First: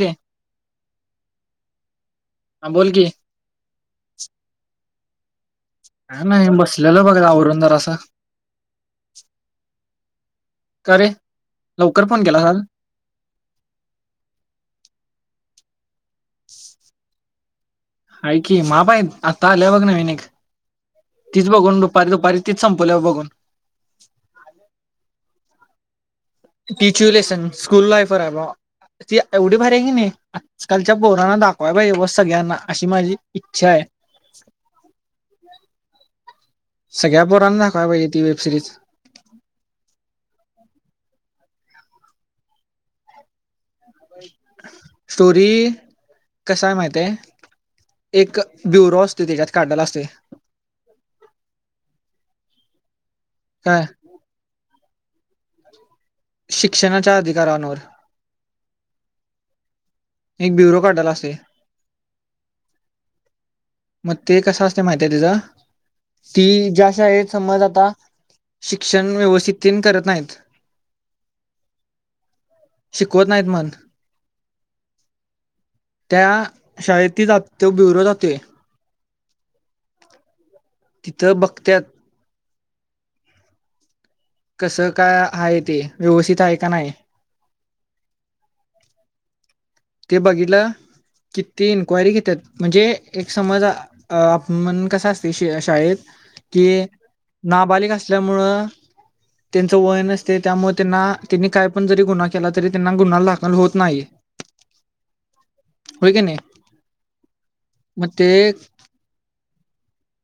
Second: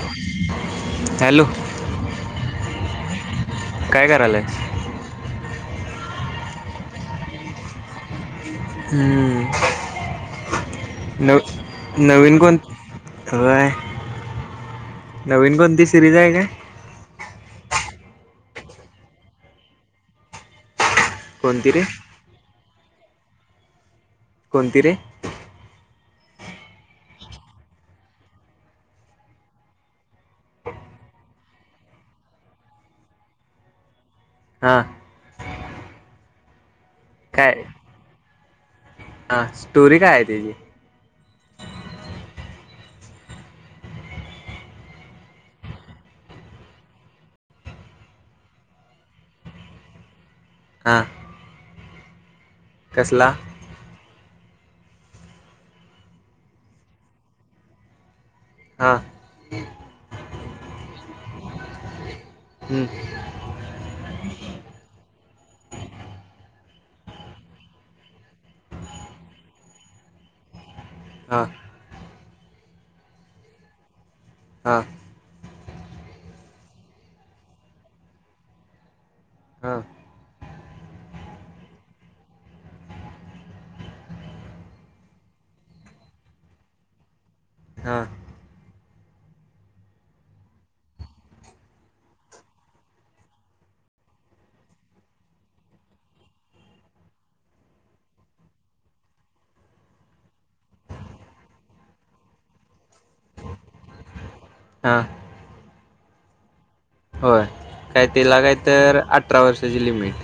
रे हा हॅलो बोल की काय करायलय नाय बसलेलो बघ आवरून जरासा हम्म का रे नव लवकर फोन नवीन केलास कोण आज खर हाय नवीन कोणती सिरीज आहे काय? हाय की मा पाय आता आल्या बघ ना नवीन एक तीच कोणती बघून रे दुपारी दुपारी तीचं संपल्याव बघून कोणतीे रे? टीच यु लेसन लाईफ वर आहे भावा ती एवढी भारी आहे की नाही आजकालच्या पोरांना दाखवा पाहिजे बुआ सगळ्यांना अशी माझी इच्छा आहे. हा सगळ्या पोरांना दाखवाय पाहिजे ती वेब सिरीज ह स्टोरी काय हाय त्याजी स्टोरी कसा हाय माहित हाय. एक ब्युरो असतो. त्याच्यात काढलेला असतोय हा कसला? हा शिक्षणाच्या अधिकारांवर हा एक ब्युरो काढलेला असतोय. हं म ते कस असतय माहिती आहे त्येजा ती ज्या शाळेत समज आता शिक्षण व्यवस्थिततीन करत नाहीत. हा शिकवत नाहीत म्हण हा त्या शाळेत ती जात तो ब्युरो जातोय. हा तिथं बघत्यात कसं काय आहे ते व्यवस्थित हाय का नाही. हा ते बघितलं की ती इन्क्वायरी घेत्यात म्हणजे एक समज आ मन कस असतय शाळेत की नाबालिक असल्यामुळं त्यांच वय नसतय त्यामुळ त्यांना त्यांनी काय पण जरी गुन्हा केला तरी त्यांना गुन्हा दाखल होत नाही. हा होय की नाय होय. काय तिला काय तर अठरा वर्षाची लिमिट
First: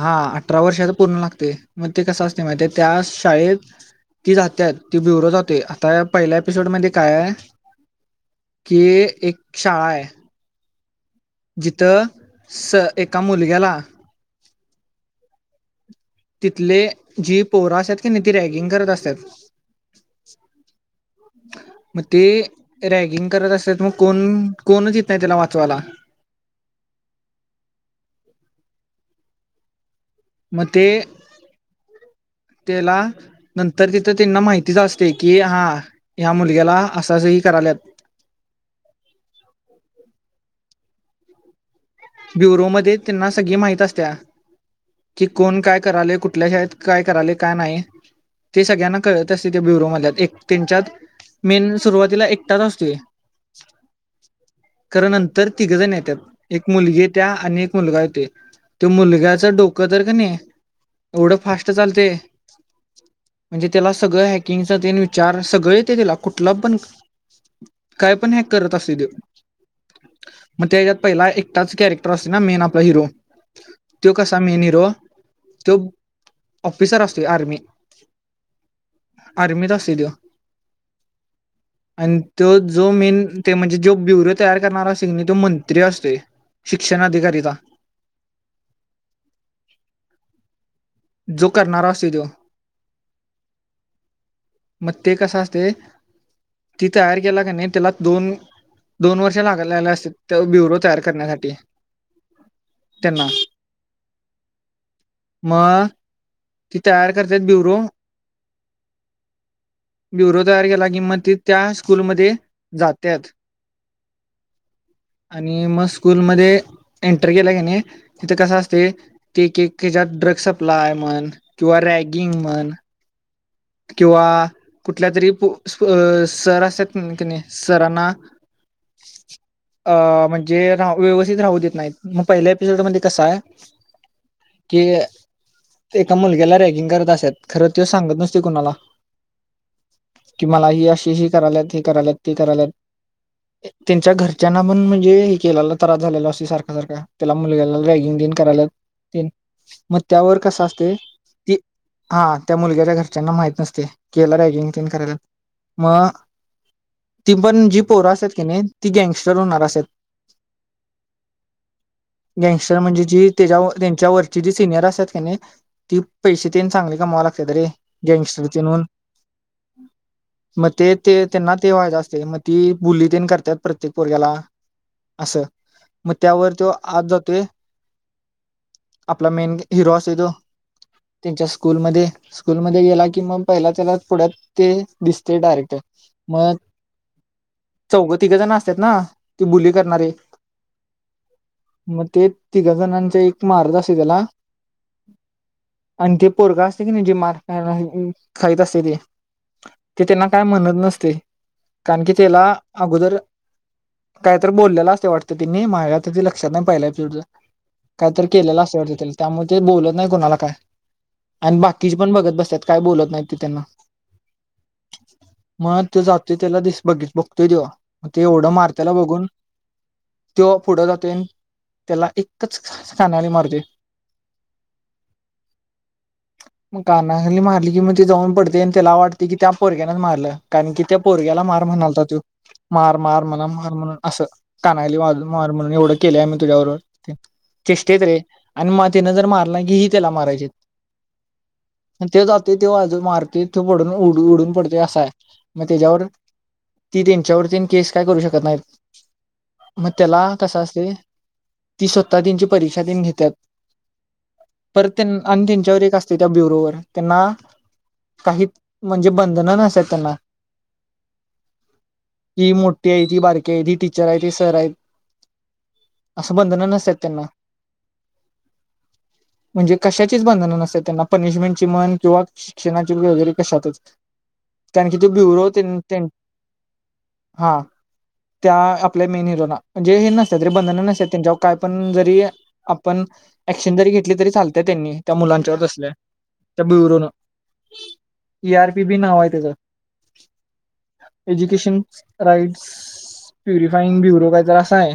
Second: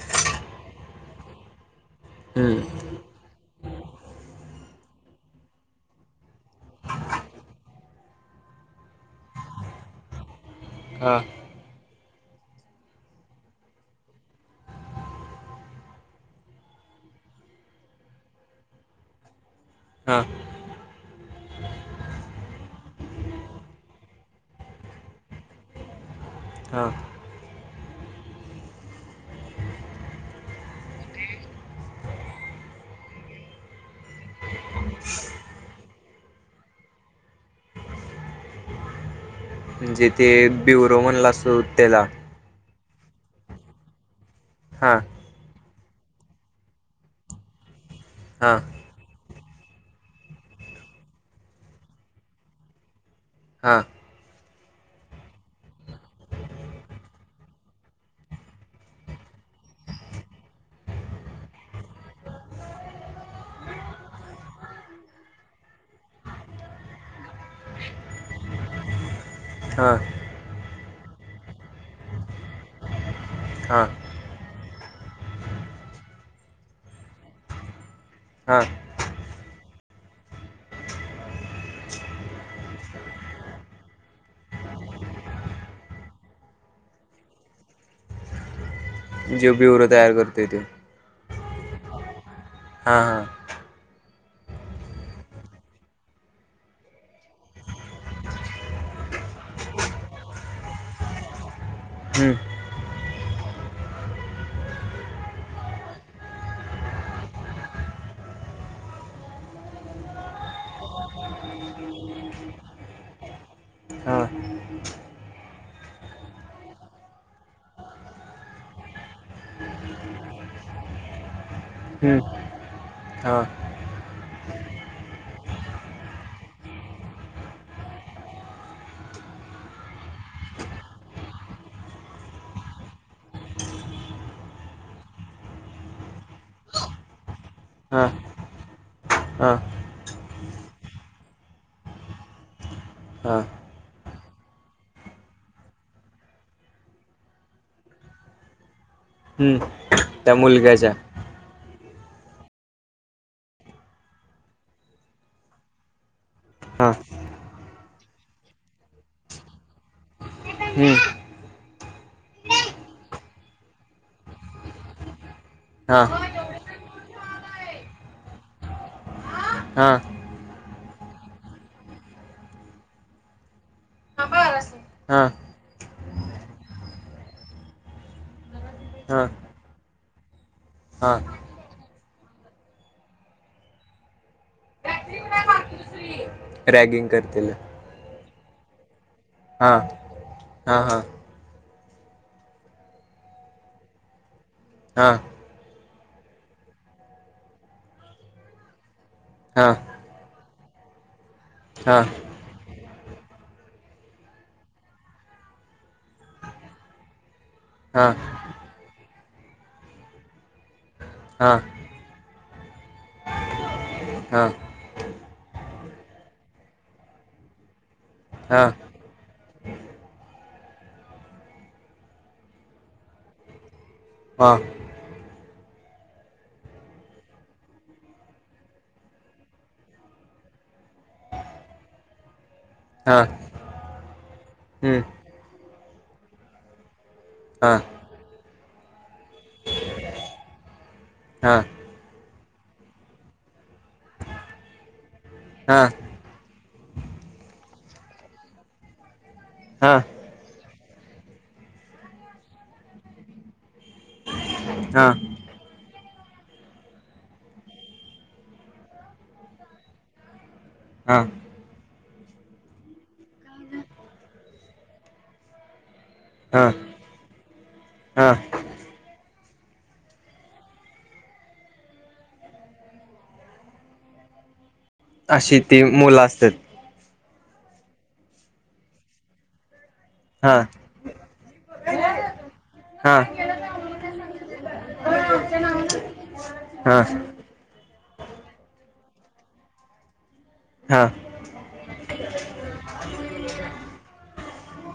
हा अठरा वर्ष आता पूर्ण लागतय मग ते कस असतय माहितीय हं त्या शाळेत ती जात्यात ती ब्युरो जातोय आता पहिल्या एपिसोडमध्ये काय ये. की एक शाळा हाय. हा. जिथं स एका मुलग्याला तिथले जी पोहरा असत्यात की नाही ती रॅगिंग करत असतात. हा. मग ते रॅगिंग करत असत्यात मग कोण कोणच येत नाही त्याला वाचवायला हा. म ते [unintelligible] त्याला नंतर तिथं त्यांना माहितीच असते की हा ह्या मुलग्याला असंअसही करालेत. [unintelligible] [inaudible] म्हणजे तेे बिवरो म्हणला असल. ब्युरोमध्ये त्यांना सगळी माहित असतया हां की कोण काय? करालय कुठल्या शाळेत काय करालय काय नाही हां ते सगळ्यांना कळत असते त्या ब्युरो वाल्या एक त्यांच्यात मेन सुरुवातीला एकटाच असतोय. हा. कारण नंतर तिघंजण येत्यात एक मुलगी ईत्या आणि एक मुलगायेतोय त्या मुलग्याच डोकं तर कनी एवढं फास्ट चालते. म्हणजे त्याला सगळं हॅकिंगचा तेन विचार सगळे येत तेला कुठला पण काय पण हॅक करत असतय त्यो हां मग त्याच्यात पहिला एक त्याच कॅरेक्टर असते ना मेन आपला हिरो हां तो कसा मेन हिरो तो ऑफिसर असते आर्मी हां आर्मीत असतय त्यो [inaudible] आणि तो जो मेन ते म्हणजे जो ब्युरो तयार करणार असतोय कि नायी तो मंत्री असतोय. शिक्षणाधिकारी ता जे ब्युरो तयार करतय त्यो जो करणारा असतोय त्यो हा हा. मग ते कस असतय. ति तयार केला का नाई त्याला दोन दोन वर्ष लागालेले असतेत ब्युरो तयार करण्यासाठी हं, त्यांना मग ती तयार करतेत ब्युरो [inaudible] ब्युरो तयार केला कि मग ते त्या स्कूलमध्ये जातेत. ह. आणि मग स्कूलमध्येध्ये एंटर केला गने तिथे कस असते तेच्यात ड्रग सप्लाय म्हण किंवा हं, रॅगिंग म्हण. हां किंवा कुठल्या तरी सर असत क सरांना [inaudible] अ म्हणजे राह व्यवस्थित राहू देत नाहीत मग पहिल्या एपिसोडमध्येध्ये कसा आहे. कि एका मुलग्याला रॅगिंग करत अस खर त हां सांगत नस. कुणाला हां कि मला ह अशी ह करालात हे करात ते करालात. हां त्यांच्या घरच्यांना पण म्हणजे हे केलेला त्रास झालेला असे सारखा सारखा त्याला मुलगला रॅगिंग न करायला. हम्म. मग त्यावर कस असते ती हा त्या मुलग्याच्या घर माह नंग क म हां ती पण जी पोरं असत की नाही ती गँगस्टर होणार असत. हं, गँंगस्टर म्हणजे जी त्यांच्यावरची जे सिनियर असतात का नाही ती हां पैसे तेन चांगली कमाव लागते रे गँंगस्टरचे नून हां मग ते ते त्यांना ते व्हायचं असते मग ती बुली तेन करतात प्रत्येक बोरग्याला हां असं मग त्यावर तो आज जातोय हां आपला मेन हिरो येतो हां त्यांच्या स्कूलमध्ये स्कूल मध्ये गेला कि मग पहिला त्याला पुढ ते दिसते डायरेक्टर मग रॅगिंग करतील चौघं तिघं जण असत ना ती बुली हा करणारे हा हा मग ते तिघ जणांचा एक मारत असे त्याला हा आणि ते पोरगा असते की नाही जे मार खाईत असते ते हा ते त्यांना काय म्हणत नसते कारण की त्याला अगोदर कायत बोललेला असते वाटत तिनी माझ्या त लक्षात नाही पाहिला कायत केलेलं असं वाटत त्या त्यामुळे ते बोलत नाही कोणाला काय हां आणि बाकी बघत बसतत काय बोलत नाही त्यांना हा मग तो जातोय त्याला दिस बघित बघतोय तेव्हा मग ते एवढं हां मारताला बघून तो पुढे जाते त्याला एकच खाण्याने मारते हा मग कानाखाली मारली की मग ते जाऊन पडते आणि त्याला वाटते की त्या पोरग्यानेच मारलं कारण की त्या पोरग्याला मार म्हणालता त मार मार हां म्हणा मार म्हणून असं कनाली हं, वाजून मार म्हणून एवढं केले आहे मी तुझ्याबरोबर हां तेचेष्टेत रे आणि मातेनं जर मारला की हि त्याला मारायचे हा ते जाते तेव आजू मारते त पडून उड उडून पडते असा आहे मग हां त्याच्यावर ती त्यांच्यावरती केस काय करू शकत नाहीत मग हां त्याला कसा अस ती स्वतः त्यांची परीक्षा त घेतात परत हां त्यां आणि त्यांच्यावर एक असते त्या ब्युरोवर त्यांना काही म्हणजे बंधन नस त्यांना हां ती मोठी आहे ती बारकी आहे ती टीचर आहे ते सर आहेत असं बंधन हां नसतात त्यांना हां म्हणजे कशाचीच बंधन नसत त्यांना पनिशमेंट ची म्हन किंवा शिक्षणाची वगैरे कशातच कारखी तो ब्युरो अशी ती मुलं असतात हा त्या आपल्या मेन हिरोला म्हणजे हे नसत तरी हां बंधन नसतात त्यांच्यावर काय पण जरी आपण हां ॲक्शन जरी घेतली तरी चालतय त्यांनी त्या मुलांच्यावर तसल्या त्या हां ब्युरोन - इ आर पी बी नाव आहे त्याच हां - एज्युकेशन राईट्स प्युरिफाईंग ब्युरो काहीतर अस आहे.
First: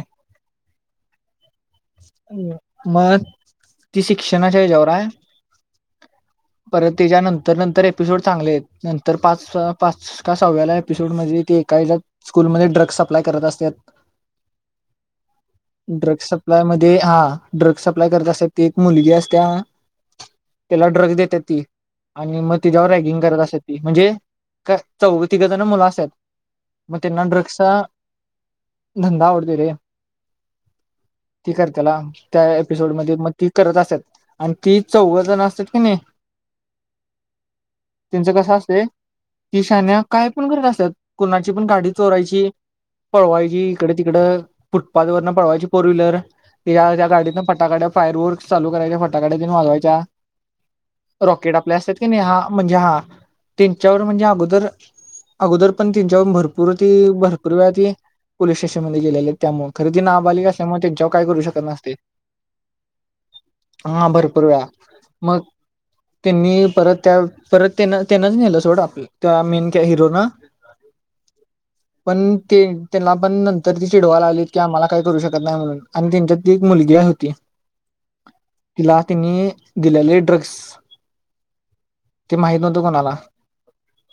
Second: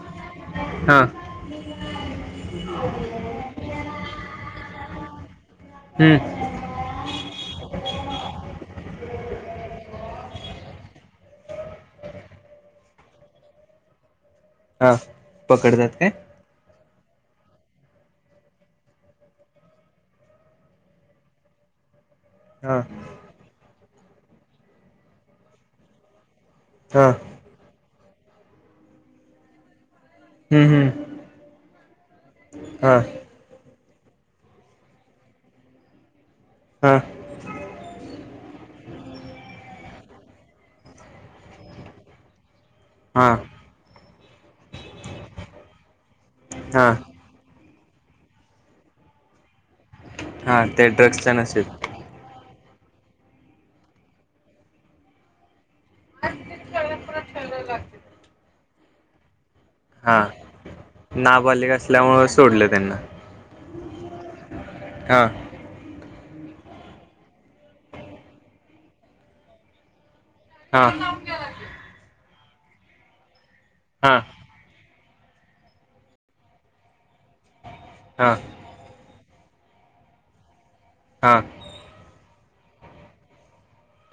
हा. मग ती शिक्षणाच्या ह्याच्यावर आहे. हं! त्याच्यानंतर नंतर एपिसोड चांगले नंतर पाच का पाच साव्ह्याला एपिसोड म्हणजे ते एका स्कूलमध्ये ड्रग्स सप्लाय करत असतात. हा पकडतात काय ड्रग्स सप्लाय मध्ये हा - ड्रग्स सप्लाय करत असत. ती एक मुलगी असत्याय तिला ड्रग्स देतात ती! आणि मग हा तिच्यावर रॅगिंग करत असेत, ती म्हणजे चौघ तिघ जण मुलं असतात. हा मे ना ड्रग्स धंदा आवडतो रे हम्म हम्म ती कर त्याला त्या हा एपिसोडमध्ये मग ती करत असत आणि ती चौव जण असत कि नाही हा त्यानचं कसं असतेय. ती शान्या काय पण करत असत, कुणाची पण गाडी चोरायची. हा पळवायची इकडे तिकडं फुटपाथ वरन पळवायची फोर व्हीलर. हा त्या गाडीतनं फटाकड्या फार वर्क चालू करायच्या फटाकड्या तेन वाजवायच्या. हा ते ड्रग्सच्या रॉकेट आपले नशेत असतात की नाही हा म्हणजे हा त्यांच्यावर म्हणजे अगोदर. अगोदर पण तिच्यावर भरपूर ती भरपूर वेळा ती. पोलीस स्टेशनमध्ये गेलेले त्यामुळे खरे ती हा नाबालिक असतात. त्यामुळे ते जोक् काय करू शकत नाबालिक नसते. असल्यामुळे सोडलं त्यांना हा भरपूर वेळा. हा! मग त्यांनी परत त्या परत त्यांना त्यांनाच नेलं सोडं आपल त्या मेन हिरो न. हा! पण ते त्यांना पण नंतर ती चिडवा हा लागली की, आम्हाला काय करू शकत नाही, म्हणून आणि त्यांच्यात ती मुलगी. या होती. हं [inaudible] तिला तिने दिलेले ड्रग्स. ते माहित नव्हतं कोणाला,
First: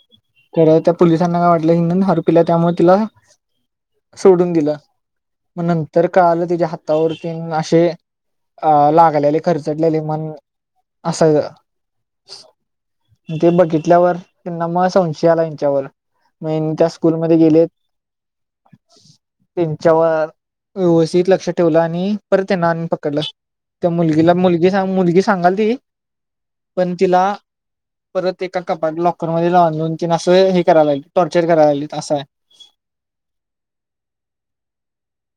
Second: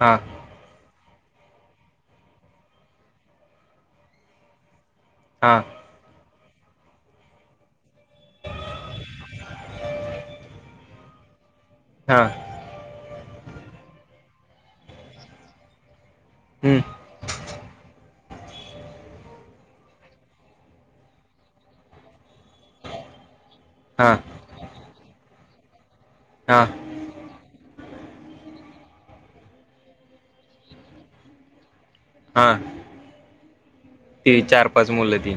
हा हा तर त्या पोलिसांना काय वाटलं कि, हरवल्या त्यामुळे तिला. सोडून दिला मग नंतर. काल तिच्या हातावरती असे अ आ लागलेले खरचडलेले मन. आसयच. हा ते बघितल्यावर त्यांना मग संशय आला यांच्यावर. म ह्यानी त्या स्कूलमध्ये गेलेत. ठुशय [inaudible] त्यांच्यावर व्यवस्थित लक्ष ठेवलं, आणि परत त्यांना आणून पकडलं. त्या हा मुलगीला मुलगी मुलगी सांगालती हा पण तिला. परत एका कपाट लॉकरमध्ये लावून लादुन किन असं हे, करायला लागले टॉर्चर कराय लागल असं आहे. हा ती चार, पाच मुलं ती.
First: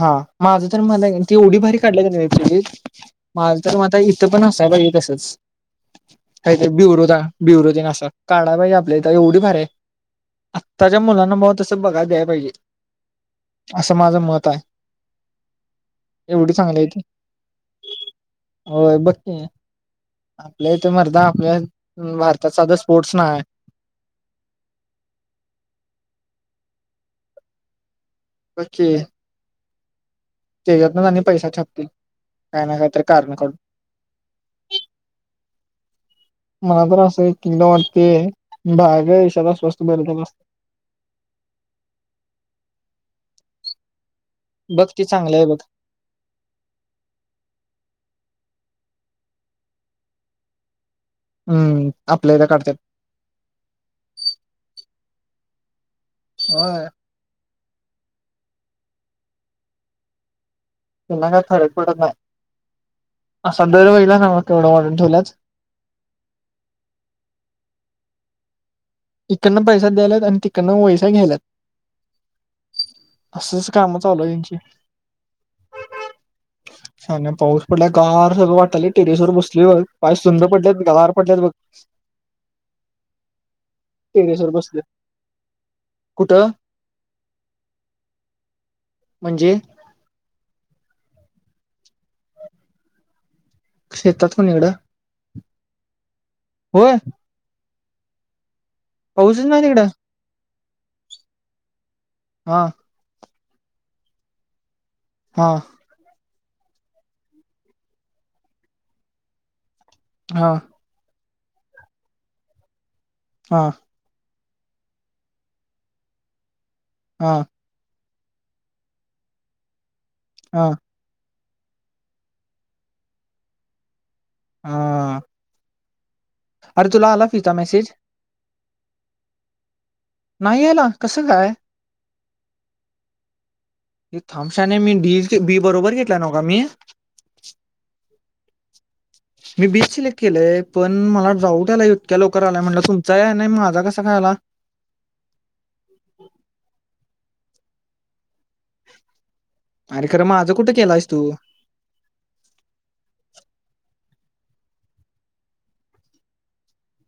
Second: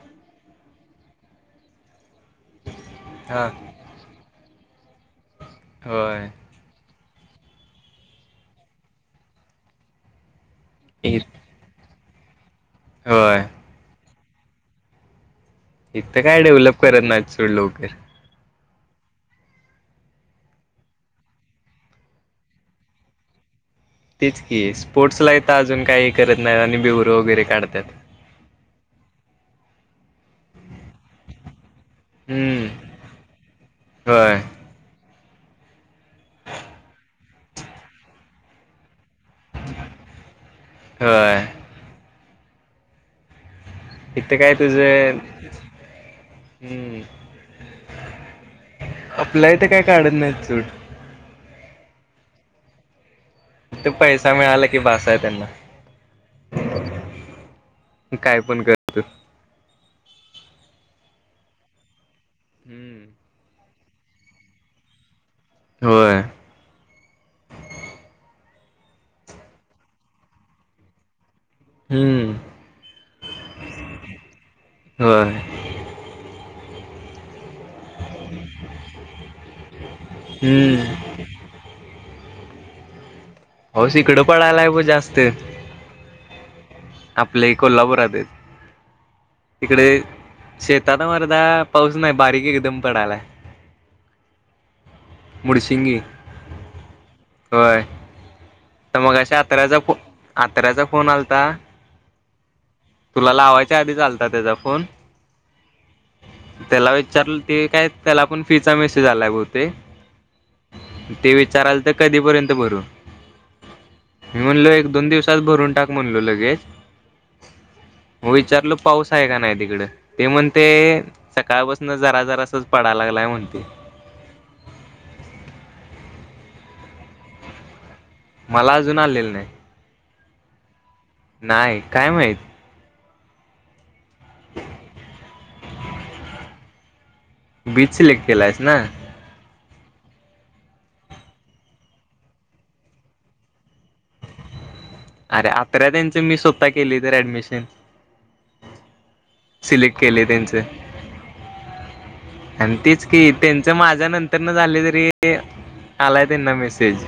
हा माझ तर मला ती एवढी भारी काढलीय हा माझ तर [unintelligible] मत हाय ते पण असायला पाहिजे तसच. होय का ते बिवरोदा बिवरोदीनं काढायला पाहिजे आपल्या तर एवढी भारी आहे. आत्ताच्या इ मुलांना मो तस बघायला द्यायला पाहिजे. होय असं माझं मत. तः इथं काय डेव्हलप करत नाय सोड लवकर. होय बघ की. आपल्या इथ मर्दा आपल्या भारतात साधा स्पोर्ट्स नाय. तेच की, स्पोर्ट्सला इ तर अजून काही करत नाही आणि ब्युरो वगैरे काढतात. बघ की. त्याच्यातन आणि पैसा छापतील काय हम्म न काय तर कारण करडून. होय, मला तर असं एक एकेदा वाटतेय भागा लास वस्तू मत [unintelligible] होय. एक तर काय तुझ बघ की चांगलं आहे बघ हम्. आपल्या इथ काय काढत नाही सोड. हम्म आपल्या इत काढत्यात. ते पैसा मिळाला की, बसा आहे, त्यांना. होय. काय पण करतो. त्यांना काय फरक पडत नाही. हम्म. सध्या वहिला सांग केवढं मॉर् ठेवलात. होय इकडनं पैसा द्यालात आणि तिकडनं वैसा घेलात हम्म असंच काम चालू आहे यांची हो शान्या पाऊस पडला गार सगळं वाटाले टेरेसवर बसलीवरग पाय सुंद पडलेत हम्म. गर पडल्यात बघ हो श इकडं टेरेसवर पडायलाय ब बसलोय जास्त कुठं आपले कोल्हापुरात म्हणजे इिकडे शता मार आ पाऊस नाही बारीक एकदम पडायला शेतात पण इकडं मुडसिंगी होय होय तर मग अशा पाऊसच नाही आतरा्याचा तिकडं फ आतऱ्याचा फोन आलता हा तुला लावायच्या आधी चालत त्याचा फोन हा त्याला विचारलं ते काय त्याला पण फीचा मेसेज आलाय बहते हा ते विचाराल तर कधीपर्यंत भरू हा मी म्हणलो एक दोन दिवसात भरून टाक म्हणलो लगेच हा म विचारल पाऊस आहे का नाही तिकड ते म्हणते हा सकाळपसून जरा जरासच पडायला लागलाय म्हणते हा अरे तुला आला फिचा मेसेज मला अजून आलेलं नाही नाही याला नाही काय माहित थमशने मी बी बरोबर घेतला न का मी बीच सिलेक्ट केलायस ना मी बीच सिलेक्ट केलेय पण मला डाऊट आला इतक्या लवकर आलाय म्हटलं तुमचा नाही माझा कसा काय आला अरे अत्र त्यांचं मी स्वतः केली तर ऍडमिशन सिलेक्ट अरे केले खरं माझं त्यांचे कुठं केलायस तू आणि तेच कि त्यांच माझा नंतर झाले तरी आलाय त्यांना मेसेज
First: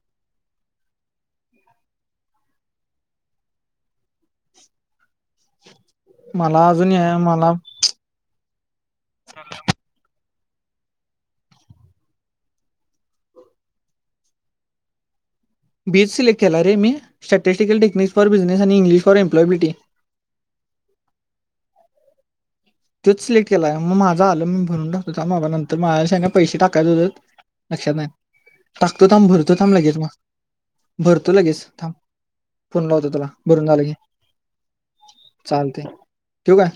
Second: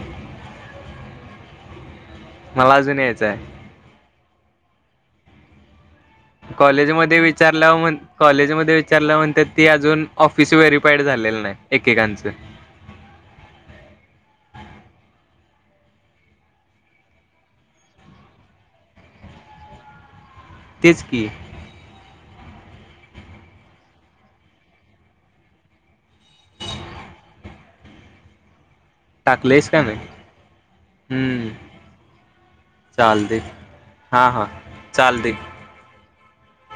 मला अजून यायचंय मला अजून हे- कॉलेजमध्येध्ये मला विचारल्या म्हण कॉलेजमध्येध्ये विचारलं म्हणत ती अजून ऑफिस व्हेरीिफाईड झालेलं नाही एकेकांचं बीएस सिलेक्ट केला र मी स्टॅटिस्टिकल टेक्निकस फॉर बिझनेस आणि इंग्लिश फॉर एम्पलॉयिलटी तेचकीी तोच सिलेक्ट केला मग माझा आलं मी भरून टाकतो नंतर मला सांगा पैसे टाकायच होात लक्षात नाही टाकतो थांब भरतो टाकलंयस थांब का लगेच नाही मग भरतो हम्म लगेच थांब फोन लावत तुला चालते भरून झालं की हां हां चालते चालते ठेव काय